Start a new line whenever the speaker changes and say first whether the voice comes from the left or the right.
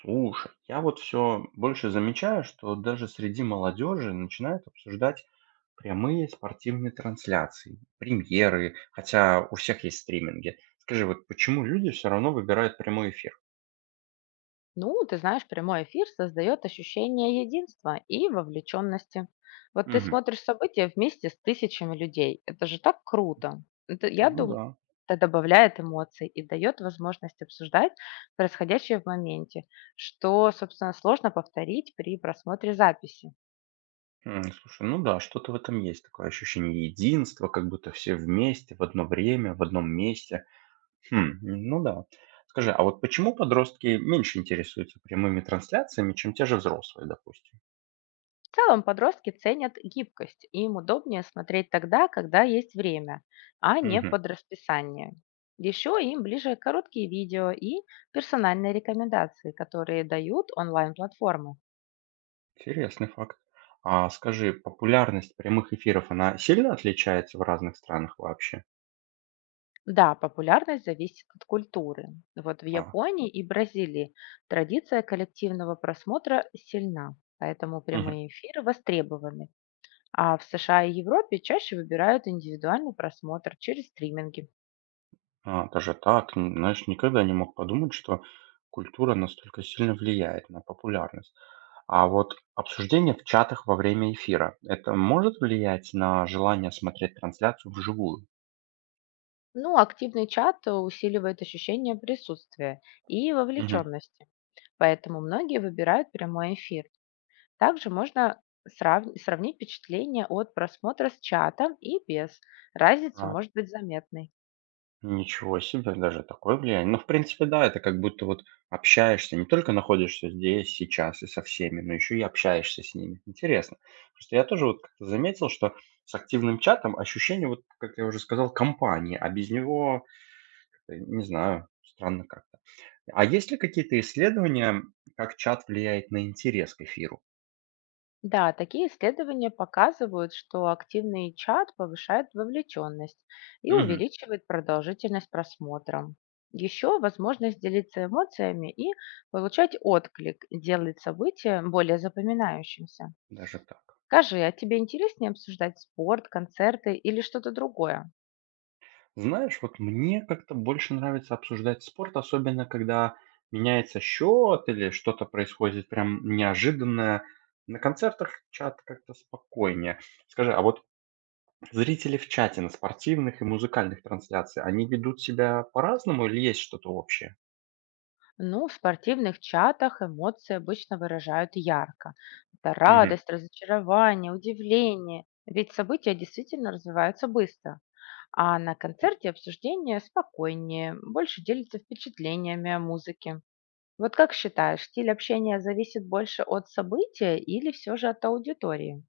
right: Слушай, я вот все больше замечаю, что даже среди молодежи начинают обсуждать прямые спортивные трансляции, премьеры, хотя у всех есть стриминги. Скажи, вот почему люди все равно выбирают прямой эфир?
left: Ну, ты знаешь, прямой эфир создает ощущение единства и вовлеченности. Вот ты
right: Мгм.
left: смотришь события вместе с тысячами людей. Это же так круто. Это, я
right: Ну
left: думаю,
right: да.
left: это добавляет эмоций и дает возможность обсуждать происходящее в моменте, что, собственно, сложно повторить при просмотре записи.
right: Слушай, ну да, что-то в этом есть, такое ощущение единства, как будто все вместе, в одно время, в одном месте. Хм, ну да. Скажи, а вот почему подростки меньше интересуются прямыми трансляциями, чем те же взрослые, допустим?
left: В целом подростки ценят гибкость, и им удобнее смотреть тогда, когда есть время, а не
right: Мгм.
left: под расписание. Еще им ближе короткие видео и персональные рекомендации, которые дают онлайн-платформы.
right: Интересный факт. А скажи, популярность прямых эфиров, она сильно отличается в разных странах вообще?
left: Да, популярность зависит от культуры. Вот в
right: Да.
left: Японии и Бразилии традиция коллективного просмотра сильна, поэтому
right: Мгм.
left: прямые эфиры востребованы. А в США и Европе чаще выбирают индивидуальный просмотр через стриминги.
right: А, даже так. Знаешь, никогда не мог подумать, что культура настолько сильно влияет на популярность. А вот обсуждение в чатах во время эфира, это может влиять на желание смотреть трансляцию вживую?
left: Ну, активный чат усиливает ощущение присутствия и
right: Мгм.
left: вовлеченности, поэтому многие выбирают прямой эфир. Также можно сравнить впечатление от просмотра с чатом и без. Разница
right: А,
left: может быть заметной.
right: ничего себе, даже такое влияние. Ну, в принципе, да, это как будто вот общаешься, не только находишься здесь, сейчас и со всеми, но еще и общаешься с ними. Интересно. Просто я тоже вот как-то заметил, что с активным чатом ощущение, вот, как я уже сказал, компании, а без него, как-то, не знаю, странно как-то. А есть ли какие-то исследования, как чат влияет на интерес к эфиру?
left: Да, такие исследования показывают, что активный чат повышает вовлеченность и
right: Мгм.
left: увеличивает продолжительность просмотра. Еще возможность делиться эмоциями и получать отклик делает событие более запоминающимся.
right: Даже так.
left: Скажи, а тебе интереснее обсуждать спорт, концерты или что-то другое?
right: Знаешь, вот мне как-то больше нравится обсуждать спорт, особенно когда меняется счет или что-то происходит прям неожиданное. На концертах чат как-то спокойнее. Скажи, а вот зрители в чате на спортивных и музыкальных трансляциях, они ведут себя по-разному или есть что-то общее?
left: Ну, в спортивных чатах эмоции обычно выражают ярко. Это
right: Мгм.
left: радость, разочарование, удивление. Ведь события действительно развиваются быстро. А на концерте обсуждение спокойнее, больше делится впечатлениями о музыке. Вот как считаешь, стиль общения зависит больше от события или все же от аудитории?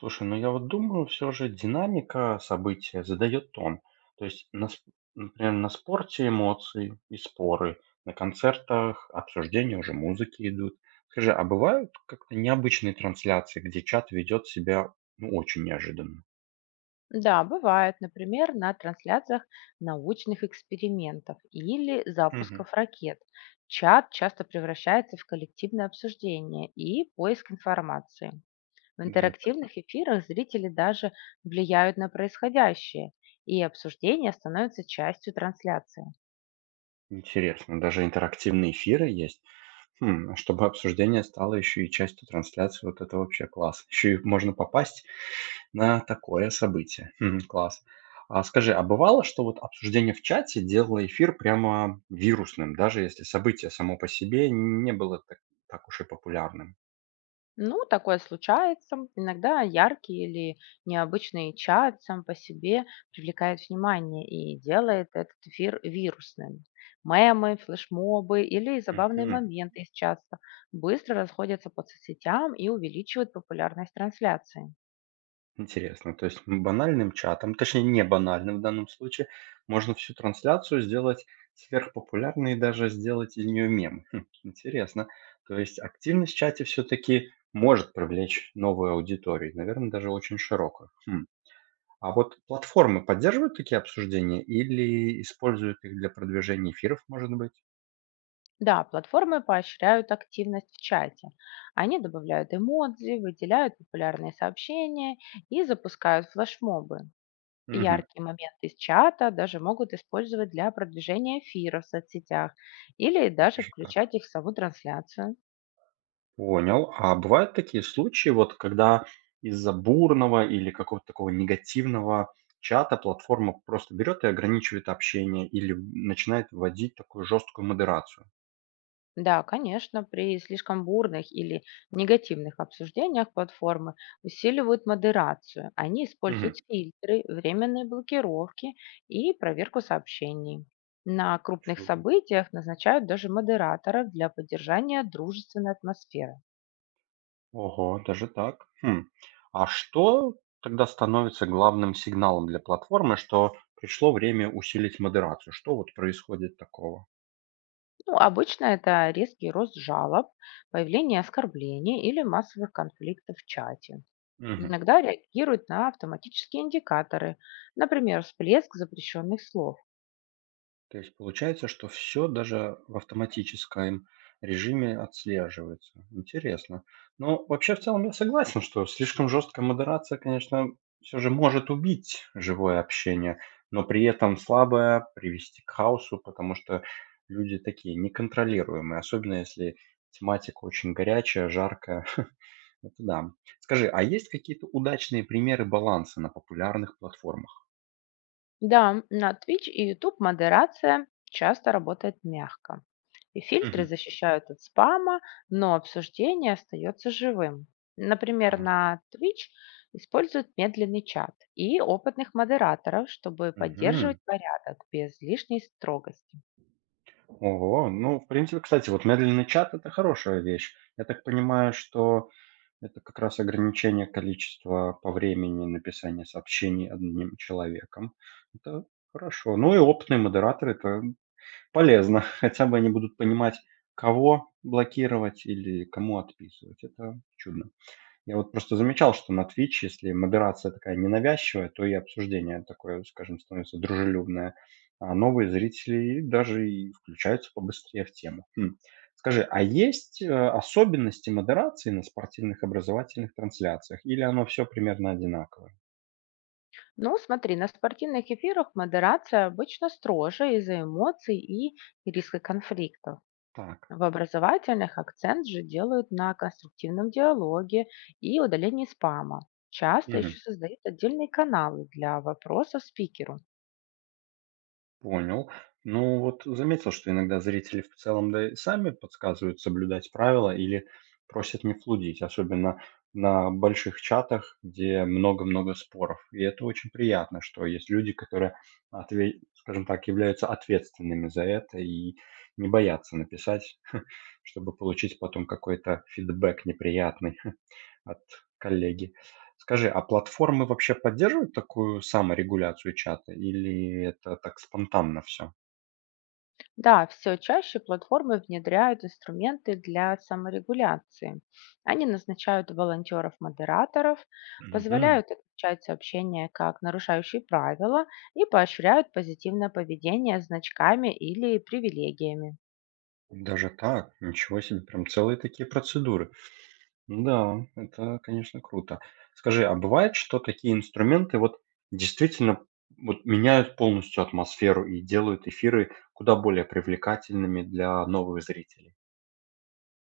right: Слушай, ну я вот думаю, все же динамика события задает тон. То есть, на, например, на спорте эмоции и споры, на концертах обсуждения уже музыки идут. Скажи, а бывают как-то необычные трансляции, где чат ведет себя ну, очень неожиданно?
left: Да, бывает, например, на трансляциях научных экспериментов или
right: Мгм.
left: запусков ракет. Чат часто превращается в коллективное обсуждение и поиск информации. В
right: Даже так.
left: интерактивных эфирах зрители даже влияют на происходящее, и обсуждение становится частью трансляции.
right: Интересно, даже интерактивные эфиры есть. Хм, а чтобы обсуждение стало еще и частью трансляции, вот это вообще класс. Еще и можно попасть на такое событие. Мгм. Класс. А скажи, а бывало, что вот обсуждение в чате делало эфир прямо вирусным, даже если событие само по себе не было так, так уж и популярным?
left: Ну, такое случается. Иногда яркий или необычный чат сам по себе привлекает внимание и делает этот эфир вирусным. Мемы, флешмобы или забавные
right: Мгм.
left: моменты из чата быстро расходятся по соцсетям и увеличивают популярность трансляции.
right: Интересно. То есть банальным чатом, точнее не банальным в данном случае, можно всю трансляцию сделать сверхпопулярной и даже сделать из нее мем. Хм, интересно. То есть активность в чате все-таки может привлечь новую аудиторию, наверное, даже очень широкую. Хм. А вот платформы поддерживают такие обсуждения или используют их для продвижения эфиров, может быть?
left: Да, платформы поощряют активность в чате. Они добавляют эмодзи, выделяют популярные сообщения и запускают флешмобы.
right: Мгм.
left: Яркие моменты из чата даже могут использовать для продвижения эфира в соцсетях или даже
right: Даже
left: включать
right: так.
left: их в саму трансляцию.
right: Понял. А бывают такие случаи, вот когда из-за бурного или какого-то такого негативного чата платформа просто берет и ограничивает общение или начинает вводить такую жесткую модерацию.
left: Да, конечно, при слишком бурных или негативных обсуждениях платформы усиливают модерацию. Они
right: Мгм.
left: используют фильтры, временные блокировки и проверку сообщений. На крупных
right: Чу-
left: событиях назначают даже модераторов для поддержания дружественной атмосферы.
right: Ого, даже так. Хм. А что тогда становится главным сигналом для платформы, что пришло время усилить модерацию? Что вот происходит такого?
left: Ну, обычно это резкий рост жалоб, появление оскорблений или массовых конфликтов в чате.
right: Мгм.
left: Иногда реагируют на автоматические индикаторы, например, всплеск запрещенных слов.
right: То есть получается, что все даже в автоматическом режиме отслеживается. Интересно. Но вообще, в целом, я согласен, что слишком жесткая модерация, конечно, все же может убить живое общение, но при этом слабое привести к хаосу, потому что люди такие неконтролируемые, особенно если тематика очень горячая, жаркая. Это да. Скажи, а есть какие-то удачные примеры баланса на популярных платформах?
left: Да, на Twitch и YouTube модерация часто работает мягко. И фильтры
right: Мгм.
left: защищают от спама, но обсуждение остается живым. Например,
right: Так.
left: на Twitch используют медленный чат и опытных модераторов, чтобы поддерживать
right: Мгм.
left: порядок без лишней строгости.
right: Ого, ну, в принципе, кстати, вот медленный чат — это хорошая вещь. Я так понимаю, что это как раз ограничение количества по времени написания сообщений одним человеком. Это хорошо. Ну и опытные модераторы — это полезно. Хотя бы они будут понимать, кого блокировать или кому отписывать. Это чудно. Я вот просто замечал, что на Twitch, если модерация такая ненавязчивая, то и обсуждение такое, скажем, становится дружелюбное, а новые зрители даже и включаются побыстрее в тему. Хм. Скажи, а есть особенности модерации на спортивных образовательных трансляциях, или оно все примерно одинаковое?
left: Ну, смотри, на спортивных эфирах модерация обычно строже из-за эмоций и риска конфликтов.
right: Так.
left: В образовательных акцент же делают на конструктивном диалоге и удалении спама. Часто еще создают отдельные каналы для вопросов спикеру.
right: Понял. Ну вот заметил, что иногда зрители в целом да и сами подсказывают соблюдать правила или просят не флудить, особенно на больших чатах, где много-много споров. И это очень приятно, что есть люди, которые, скажем так, являются ответственными за это и не боятся написать, чтобы получить потом какой-то фидбэк неприятный. От коллеги. Скажи, а платформы вообще поддерживают такую саморегуляцию чата или это так спонтанно все?
left: Да, все чаще платформы внедряют инструменты для саморегуляции. Они назначают волонтеров-модераторов,
right: Мгм.
left: позволяют отмечать сообщения как нарушающие правила и поощряют позитивное поведение значками или привилегиями.
right: Даже так? Ничего себе, прям целые такие процедуры. Да, это, конечно, круто. Скажи, а бывает, что такие инструменты вот действительно вот меняют полностью атмосферу и делают эфиры куда более привлекательными для новых зрителей?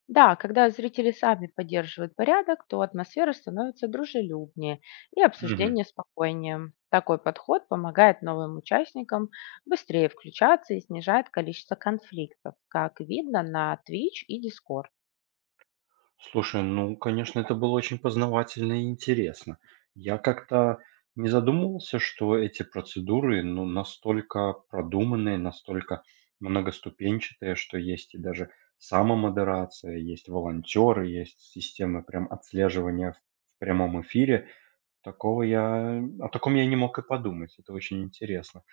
left: Да, когда зрители сами поддерживают порядок, то атмосфера становится дружелюбнее и
right: Мгм.
left: обсуждение спокойнее. Такой подход помогает новым участникам быстрее включаться и снижает количество конфликтов, как видно на Twitch и Discord.
right: Слушай, ну, конечно, это было очень познавательно и интересно. Я как-то не задумывался, что эти процедуры, ну, настолько продуманные, настолько многоступенчатые, что есть и даже самомодерация, есть волонтеры, есть системы прям отслеживания в прямом эфире. Такого я О таком я не мог и подумать. Это очень интересно.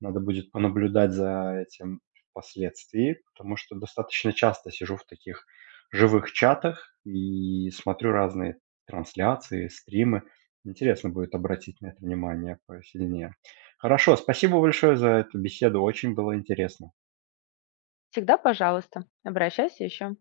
right: Надо будет понаблюдать за этим впоследствии, потому что достаточно часто сижу в таких живых чатах и смотрю разные трансляции, стримы. Интересно будет обратить на это внимание посильнее. Хорошо, спасибо большое за эту беседу, очень было интересно.
left: Всегда, пожалуйста, обращайся еще.